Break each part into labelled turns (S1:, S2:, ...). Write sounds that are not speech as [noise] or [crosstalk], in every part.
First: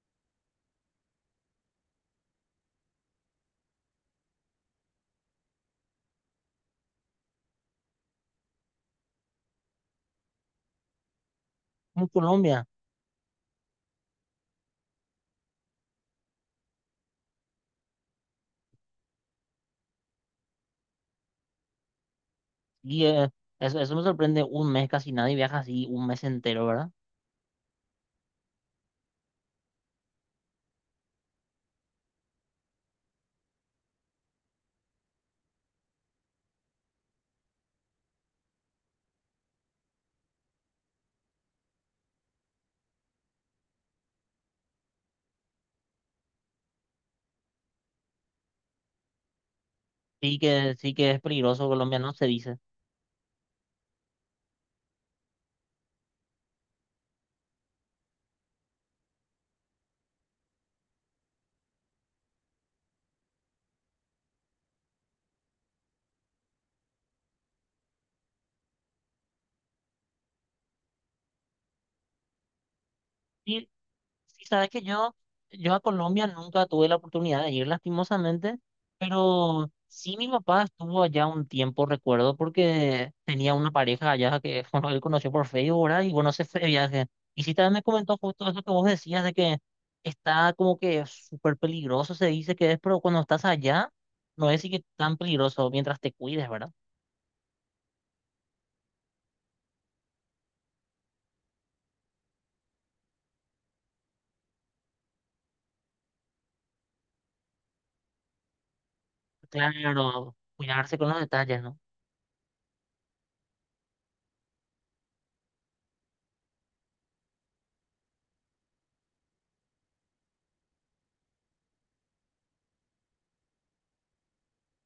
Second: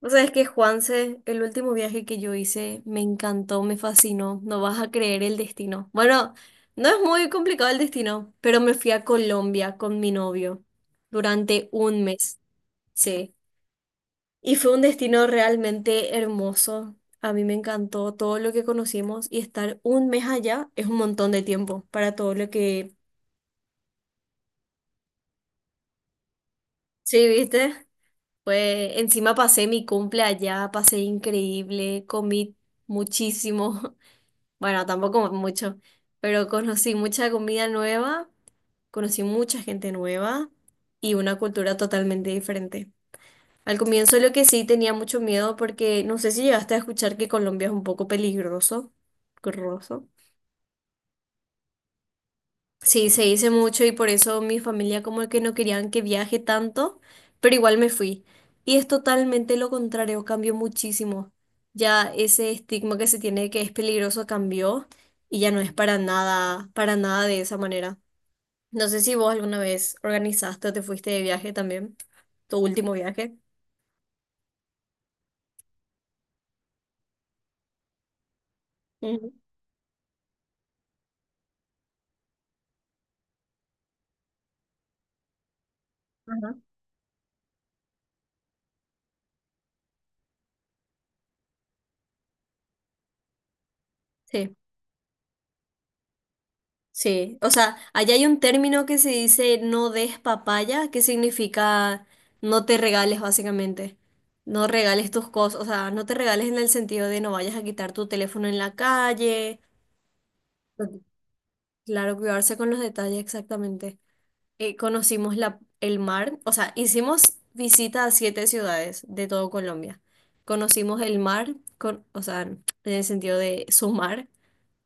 S1: O sea, es que Juanse, el último viaje que yo hice, me encantó, me fascinó. No vas a creer el destino. Bueno, no es muy complicado el destino, pero me fui a Colombia con mi novio durante un
S2: Como
S1: mes,
S2: Colombia.
S1: sí. Y fue un destino realmente hermoso. A mí me encantó todo lo que conocimos y estar un mes allá es un montón de tiempo para todo lo que.
S2: Y eso me sorprende, un mes casi nadie viaja así, un mes entero, ¿verdad?
S1: Sí, ¿viste? Pues encima pasé mi cumple allá, pasé increíble, comí muchísimo. [laughs] Bueno, tampoco mucho, pero conocí mucha comida nueva, conocí mucha gente nueva y una cultura totalmente diferente. Al comienzo lo que sí tenía mucho miedo porque no sé si llegaste a escuchar que Colombia es un poco peligroso, peligroso.
S2: Sí que es peligroso Colombia, no se dice.
S1: Sí, se hice mucho y por eso mi familia como que no querían que viaje tanto, pero igual me fui. Y es totalmente lo contrario, cambió muchísimo. Ya ese estigma que se tiene que es peligroso cambió y ya no es para nada de esa manera. No sé si vos alguna vez organizaste o te fuiste de viaje también, tu último viaje.
S2: Sí, sí, sabes que yo a Colombia nunca tuve la oportunidad de ir lastimosamente,
S1: Ujú.
S2: pero sí mi papá estuvo allá un tiempo, recuerdo, porque tenía una pareja allá que [laughs] bueno, él conoció por Facebook, ¿verdad? Y bueno, se
S1: Ajá.
S2: fue de viaje. Y sí también me comentó justo eso que vos decías de que está como que súper peligroso, se dice que es, pero cuando estás allá no
S1: Sí.
S2: es así que tan peligroso mientras te cuides, ¿verdad?
S1: Sí, o sea, allá hay un término que se dice no des papaya, que significa no te regales básicamente. No regales tus cosas, o sea, no te regales en el sentido de no vayas a quitar tu teléfono en la calle.
S2: Claro, cuidarse
S1: Ujú.
S2: con los detalles, ¿no?
S1: Claro, cuidarse con los detalles exactamente. Conocimos el mar, o sea, hicimos visita a siete ciudades de todo Colombia. Conocimos el mar, o sea, en el sentido de su mar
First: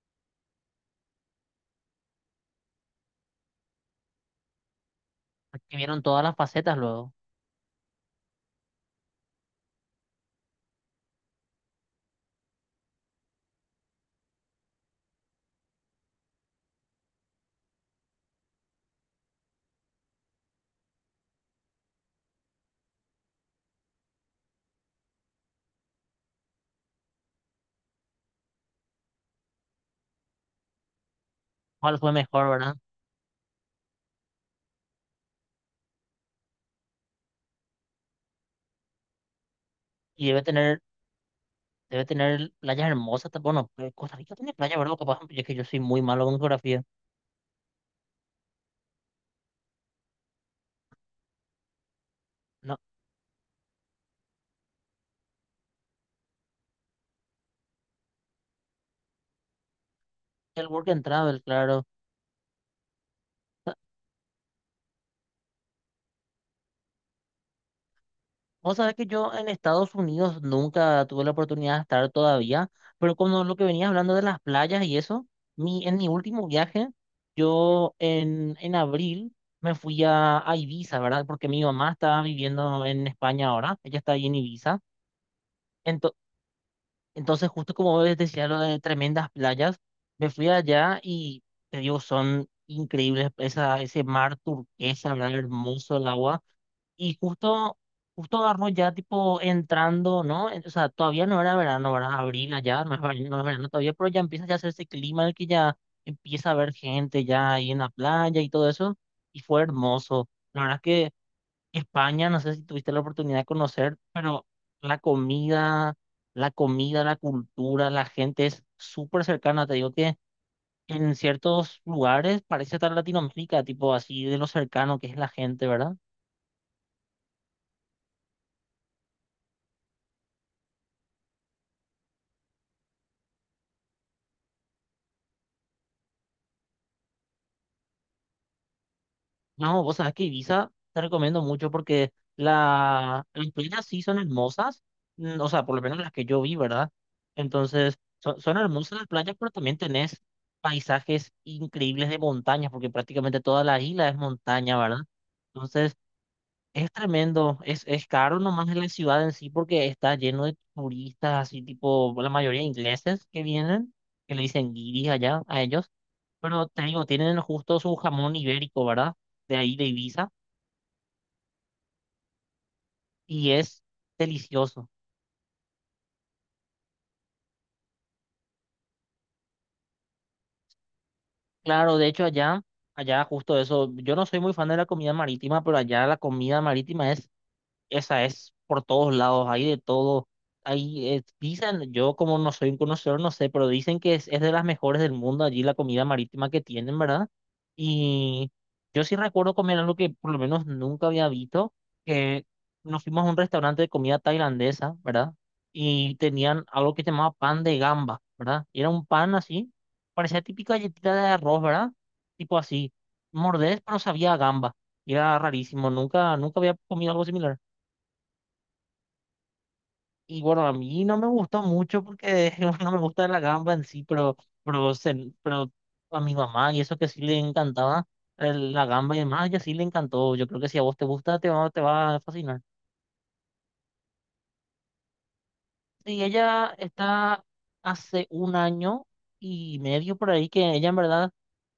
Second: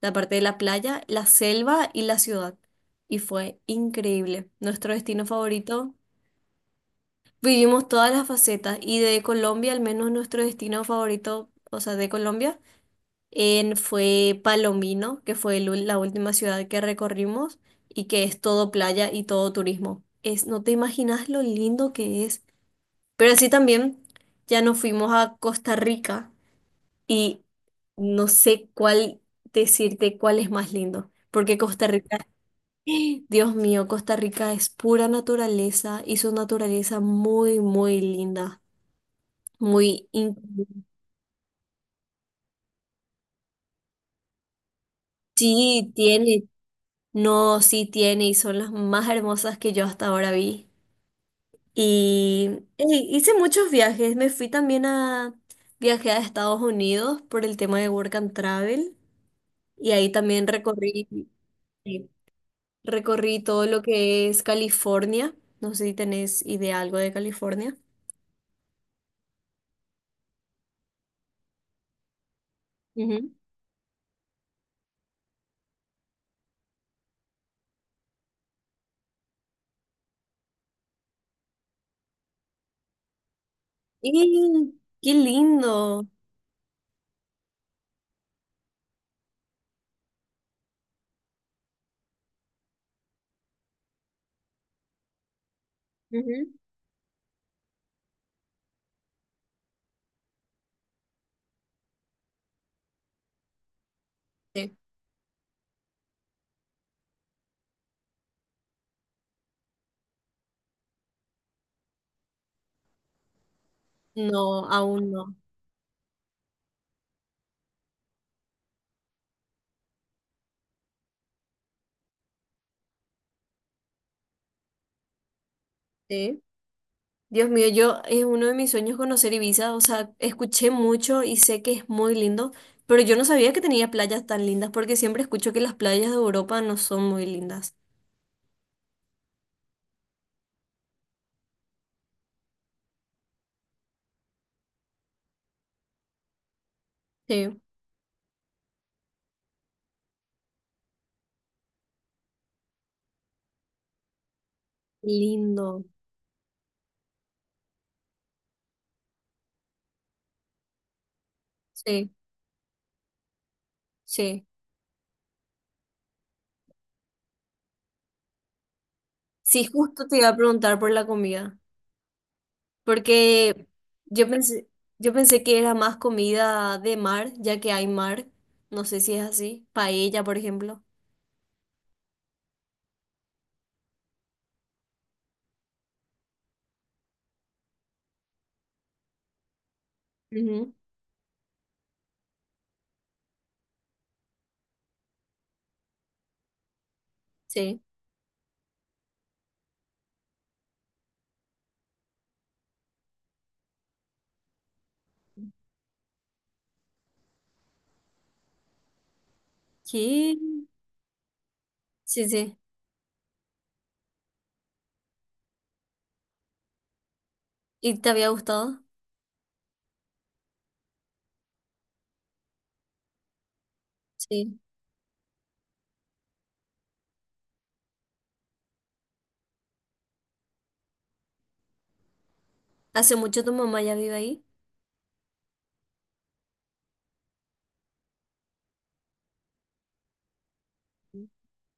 S1: la parte de la playa, la selva y la ciudad. Y fue increíble. Nuestro destino
S2: Porque
S1: favorito,
S2: vieron todas las facetas luego.
S1: vivimos todas las facetas y de Colombia, al menos nuestro destino favorito, o sea, de Colombia, fue Palomino, que fue la última ciudad que recorrimos y que es todo playa y todo turismo. Es, no te imaginas lo lindo que es. Pero así también ya nos fuimos a Costa Rica y no sé cuál decirte cuál es más lindo, porque Costa
S2: ¿Cuál fue
S1: Rica,
S2: mejor, verdad?
S1: Dios mío, Costa Rica es pura naturaleza y su naturaleza muy, muy linda, muy...
S2: Y
S1: in-
S2: debe tener Debe tener playas hermosas. Bueno, Costa Rica tiene playas, ¿verdad? Capaz, es que yo soy
S1: Sí,
S2: muy malo con
S1: tiene,
S2: geografía.
S1: no, sí tiene y son las más hermosas que yo hasta ahora vi. Y
S2: No,
S1: ey, hice muchos viajes, me fui también a. Viajé a Estados Unidos por el tema de Work and Travel y ahí también
S2: el Work and
S1: recorrí,
S2: Travel, claro.
S1: sí, recorrí todo
S2: Ta-
S1: lo que es California. No sé si tenés idea algo de California.
S2: Vos sabés que yo en Estados Unidos nunca tuve la oportunidad de estar todavía, pero como lo que venías hablando de las playas y eso, en mi último viaje, yo en abril me fui a Ibiza, ¿verdad? Porque mi mamá estaba viviendo en España ahora, ella
S1: ¡Y
S2: está ahí en Ibiza.
S1: qué lindo!
S2: Entonces, justo como vos decías lo de tremendas playas, me fui allá y te digo, son increíbles ese mar turquesa, ¿verdad? Hermoso el agua.
S1: Ujú.
S2: Y justo agarró ya tipo entrando, ¿no? O sea, todavía no era verano, ¿verdad? Abril allá, no es verano, no es verano todavía, pero ya empieza ya a hacer
S1: Sí.
S2: ese clima en el que ya empieza a haber gente ya ahí en la playa y todo eso. Y fue hermoso. La verdad que España, no sé si tuviste la oportunidad de conocer, pero
S1: No,
S2: la
S1: aún no.
S2: comida, la comida, la cultura, la gente es súper cercana. Te digo que en ciertos lugares parece estar Latinoamérica, tipo así de lo cercano que es la gente, ¿verdad?
S1: Sí. Dios mío, yo es uno de mis sueños conocer Ibiza, o sea, escuché mucho y sé que es muy lindo, pero yo no sabía que tenía playas tan lindas porque siempre escucho que las playas de Europa no son muy lindas.
S2: No, vos sabés que Ibiza te recomiendo mucho porque la, las playas sí son hermosas, o sea, por lo menos las que yo vi, ¿verdad?
S1: Sí.
S2: Entonces, son hermosas las playas, pero también tenés paisajes increíbles de montañas, porque prácticamente toda la isla es montaña, ¿verdad?
S1: Lindo,
S2: Entonces, es tremendo, es caro nomás en la ciudad en sí porque está lleno de turistas, así
S1: sí,
S2: tipo la mayoría ingleses que vienen, que le
S1: sí.
S2: dicen guiris allá a ellos, pero te digo, tienen justo su jamón ibérico, ¿verdad? De
S1: Sí,
S2: ahí de
S1: justo te iba
S2: Ibiza
S1: a preguntar por la comida,
S2: y
S1: porque
S2: es
S1: yo pensé,
S2: delicioso.
S1: yo pensé que era más comida de mar, ya que hay mar, no sé si es así, paella, por ejemplo.
S2: Claro, de hecho allá justo eso, yo no soy muy fan de la comida marítima, pero allá la comida marítima es por todos lados, hay de todo.
S1: Ujú.
S2: Hay, dicen, yo como no soy un conocedor, no sé, pero dicen que es de las mejores del mundo allí la comida marítima que tienen, ¿verdad?
S1: Sí.
S2: Y yo sí recuerdo comer algo que por lo menos nunca había visto, que nos fuimos a un restaurante de comida tailandesa, ¿verdad? Y tenían algo que se llamaba pan de gamba, ¿verdad? Y era un pan así,
S1: ¿Qué?
S2: parecía típica galletita de arroz, ¿verdad?
S1: Sí, sí.
S2: Tipo así, mordés, pero sabía a gamba. Y era rarísimo, nunca, nunca había comido algo similar.
S1: ¿Y te había gustado?
S2: Y bueno, a mí no me gustó mucho porque [laughs] no me gusta la gamba en sí, pero,
S1: Sí.
S2: pero, se- pero a mi mamá y eso que sí le encantaba la gamba y demás, ella sí le encantó. Yo creo que si a vos te gusta, te va a fascinar.
S1: ¿Hace mucho tu mamá ya vive ahí?
S2: Sí, ella está hace un año y medio por ahí que ella en verdad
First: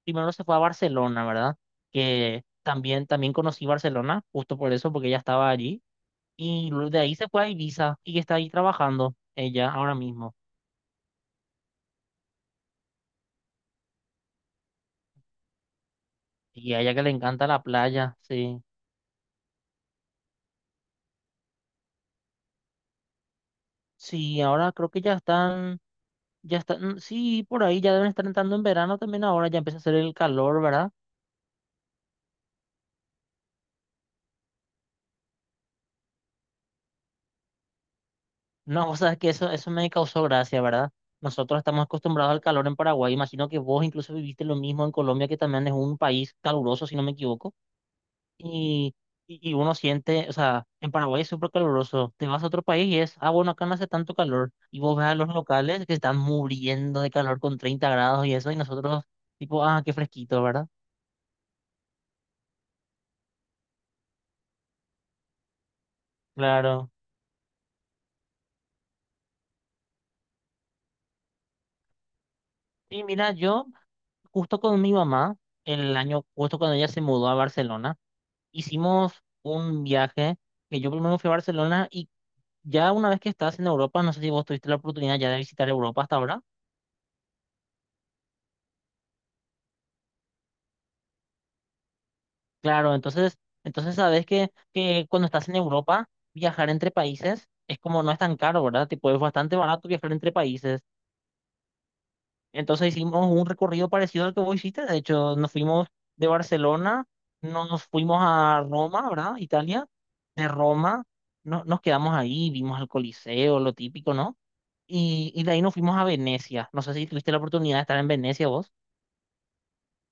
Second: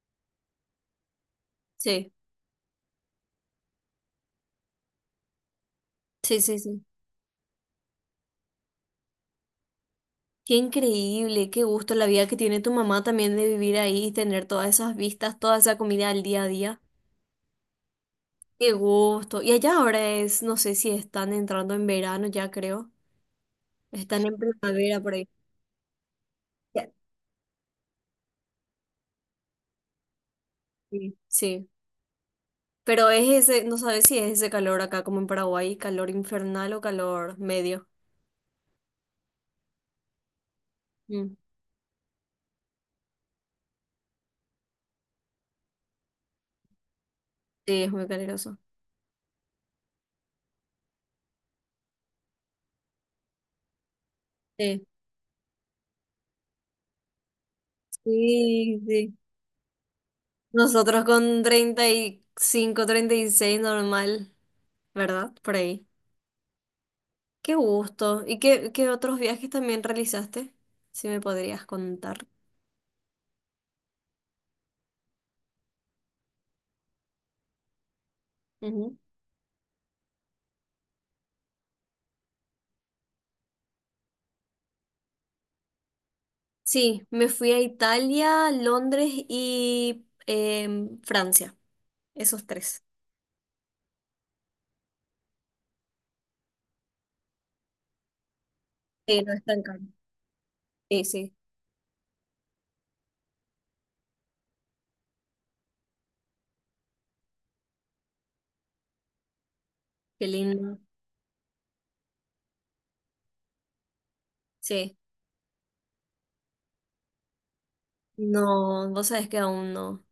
S2: primero se fue a Barcelona, ¿verdad?
S1: Sí.
S2: Que también, también conocí Barcelona, justo por eso, porque ella estaba allí.
S1: Sí, sí,
S2: Y
S1: sí.
S2: luego de ahí se fue a Ibiza y está ahí trabajando ella ahora mismo.
S1: Qué increíble, qué gusto la vida que tiene tu mamá también de vivir ahí y tener todas esas vistas, toda esa comida al día a
S2: Y
S1: día.
S2: a ella que le encanta la playa, sí.
S1: Qué gusto. Y allá ahora es, no sé si están entrando en verano ya creo. Están en
S2: Sí, ahora creo
S1: primavera
S2: que ya
S1: por ahí.
S2: están, ya
S1: Ya,
S2: están, sí, por ahí ya deben estar entrando en verano también ahora, ya empieza a hacer el calor, ¿verdad?
S1: sí. Sí. Pero es ese, no sabes si es ese calor acá como en Paraguay, calor infernal o calor medio.
S2: No, [laughs] o sea, es que eso me causó gracia, ¿verdad?
S1: Mm.
S2: Nosotros estamos acostumbrados al calor en Paraguay, imagino que vos incluso viviste lo mismo en Colombia, que también es un país caluroso, si no me equivoco.
S1: Sí, es muy caluroso.
S2: y, y uno siente, o sea, en Paraguay es súper caluroso, te vas a otro país y es, ah, bueno, acá no hace tanto calor, y
S1: Sí.
S2: vos ves a los locales que están muriendo de calor con 30 grados y eso, y
S1: Sí,
S2: nosotros,
S1: sí.
S2: tipo, ah, qué fresquito, ¿verdad?
S1: Nosotros con 30 35 36 normal, ¿verdad? Por ahí.
S2: Claro.
S1: Qué gusto. ¿Y qué, otros viajes también realizaste? Si me podrías contar.
S2: Y mira, yo, justo con mi mamá, el año, justo cuando ella se mudó a Barcelona,
S1: Ujú.
S2: hicimos un viaje, que yo primero fui a Barcelona, y ya una vez que estás en Europa, no sé si vos tuviste la oportunidad ya de visitar Europa hasta ahora.
S1: Sí, me fui a Italia, Londres y Francia. Esos tres.
S2: Claro, entonces sabes que cuando estás en Europa, viajar entre países es como no es tan caro, ¿verdad? Tipo, es
S1: Sí, no es
S2: bastante
S1: tan caro.
S2: barato viajar entre países.
S1: Sí, sí.
S2: Entonces hicimos un recorrido parecido al que vos hiciste. De hecho, nos fuimos de Barcelona, nos fuimos a Roma, ¿verdad? Italia.
S1: Qué
S2: De
S1: lindo.
S2: Roma no, nos quedamos ahí, vimos el Coliseo, lo típico, ¿no?
S1: Sí.
S2: Y de ahí nos fuimos a Venecia. No sé si tuviste la oportunidad de estar en Venecia vos.
S1: No, vos sabés que aún no.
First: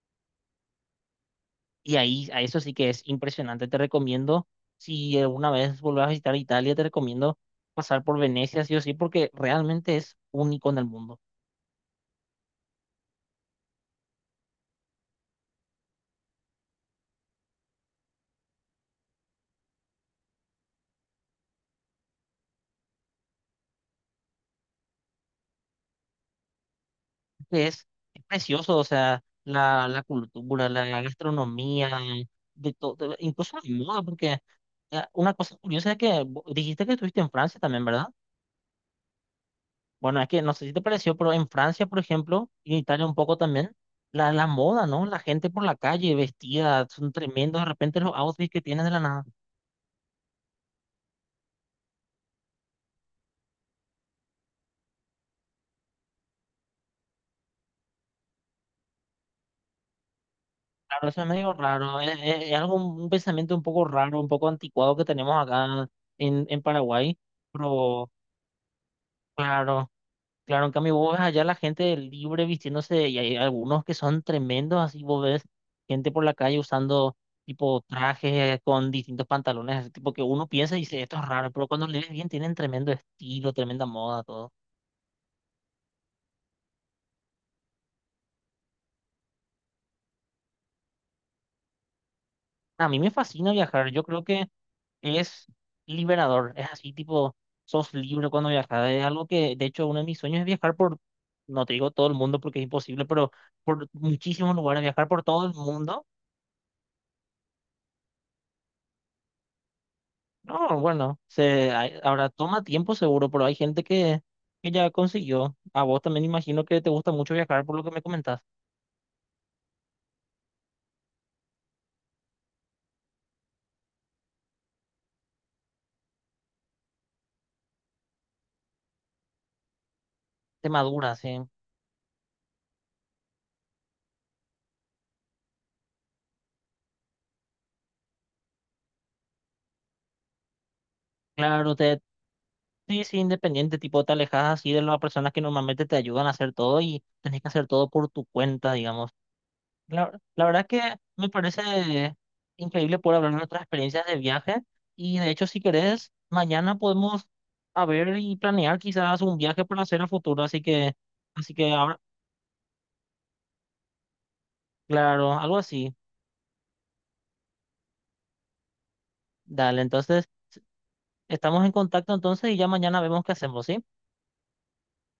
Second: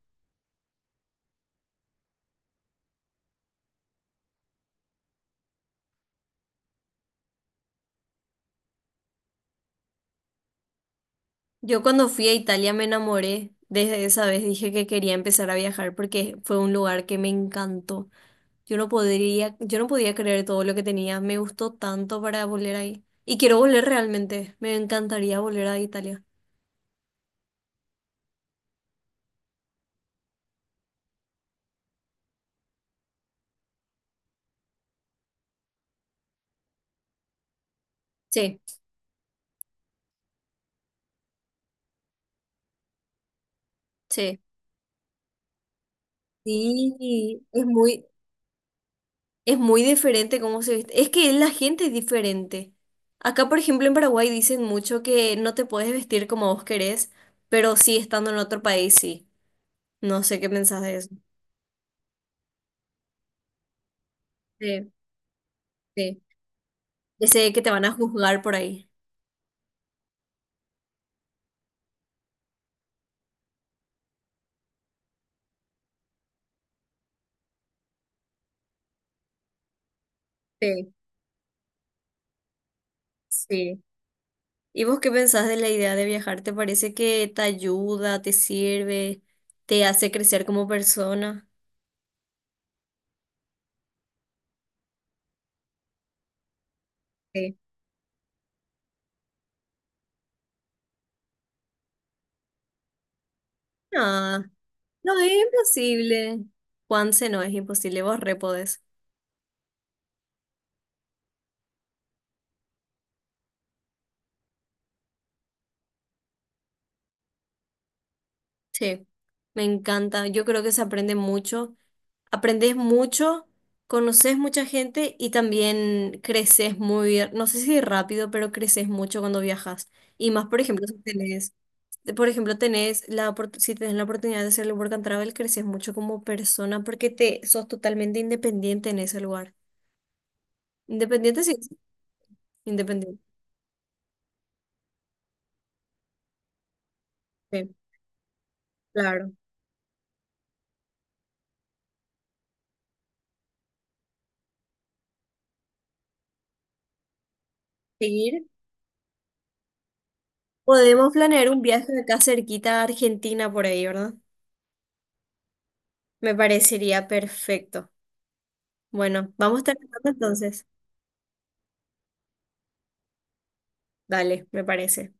S2: Y ahí, a eso sí que es impresionante. Te recomiendo, si alguna vez vuelves a visitar Italia, te recomiendo pasar por Venecia, sí o sí, porque realmente es único en el mundo.
S1: Yo cuando fui a Italia me enamoré. Desde esa vez dije que quería empezar a viajar porque fue un lugar que me encantó. Yo no podía creer todo lo que tenía. Me gustó tanto para volver ahí. Y quiero volver realmente. Me encantaría volver a Italia.
S2: Es, es precioso, o sea, la cultura, la gastronomía, de todo, incluso la moda, porque una cosa curiosa es que dijiste que estuviste en Francia también, ¿verdad?
S1: Sí,
S2: Bueno, es que no sé si te pareció, pero en Francia, por ejemplo, y en Italia un poco también, la,
S1: sí.
S2: la moda, ¿no? La gente por la calle vestida, son
S1: Sí,
S2: tremendos de
S1: es
S2: repente
S1: muy,
S2: los outfits que tienen de la nada.
S1: es muy diferente cómo se viste. Es que la gente es diferente. Acá, por ejemplo, en Paraguay dicen mucho que no te puedes vestir como vos querés, pero sí estando en otro país, sí. No sé qué pensás de
S2: Claro,
S1: eso.
S2: eso es medio raro, es algo, un pensamiento un poco raro, un poco
S1: Sí,
S2: anticuado que tenemos acá
S1: sí.
S2: en Paraguay,
S1: Ese que te van a
S2: pero
S1: juzgar por ahí.
S2: claro, claro, en cambio vos ves allá la gente libre vistiéndose y hay algunos que son tremendos, así vos ves gente por la calle usando tipo trajes con distintos pantalones, así, tipo que uno piensa y
S1: Sí,
S2: dice, esto es raro, pero cuando lees bien tienen tremendo estilo,
S1: sí.
S2: tremenda moda, todo.
S1: ¿Y vos qué pensás de la idea de viajar? ¿Te parece que te ayuda, te sirve, te hace crecer como persona?
S2: A mí me fascina viajar, yo creo que es liberador, es así tipo,
S1: Sí.
S2: sos libre cuando viajas, es algo que de hecho uno de mis sueños es viajar por, no te digo todo el mundo porque es imposible, pero por
S1: No,
S2: muchísimos lugares, viajar
S1: no
S2: por
S1: es
S2: todo el mundo,
S1: imposible. Juanse, no es imposible, vos re podés.
S2: no, bueno, se, hay- ahora toma tiempo seguro, pero hay gente que, ya consiguió, a vos también imagino que te gusta mucho viajar por lo que me comentás,
S1: Sí, me encanta. Yo creo que se aprende mucho. Aprendes mucho, conoces mucha gente y también creces muy, no sé si rápido, pero creces mucho cuando viajas. Y más, por
S2: te
S1: ejemplo, si
S2: maduras, sí,
S1: tenés de- por ejemplo, tenés si tenés la oportunidad de hacer el work and travel, creces mucho como persona porque te sos totalmente independiente en ese lugar. Independiente, sí,
S2: claro,
S1: sí,
S2: te... Sí, sí,
S1: independiente.
S2: independiente, tipo, te alejas así de las personas que normalmente te ayudan a hacer todo y tenés que hacer
S1: Sí,
S2: todo por tu cuenta, digamos.
S1: claro.
S2: La verdad que me parece increíble poder hablar de nuestras experiencias de viaje y de hecho si querés, mañana podemos a ver y
S1: Seguir.
S2: planear quizás un viaje para hacer a futuro, así que,
S1: Podemos planear
S2: así
S1: un
S2: que
S1: viaje
S2: ahora,
S1: de acá cerquita a Argentina por ahí, ¿verdad?
S2: claro, algo así.
S1: Me parecería perfecto. Bueno, vamos
S2: Dale,
S1: terminando
S2: entonces
S1: entonces.
S2: estamos en contacto entonces y ya mañana vemos qué hacemos, ¿sí?
S1: Dale, me parece.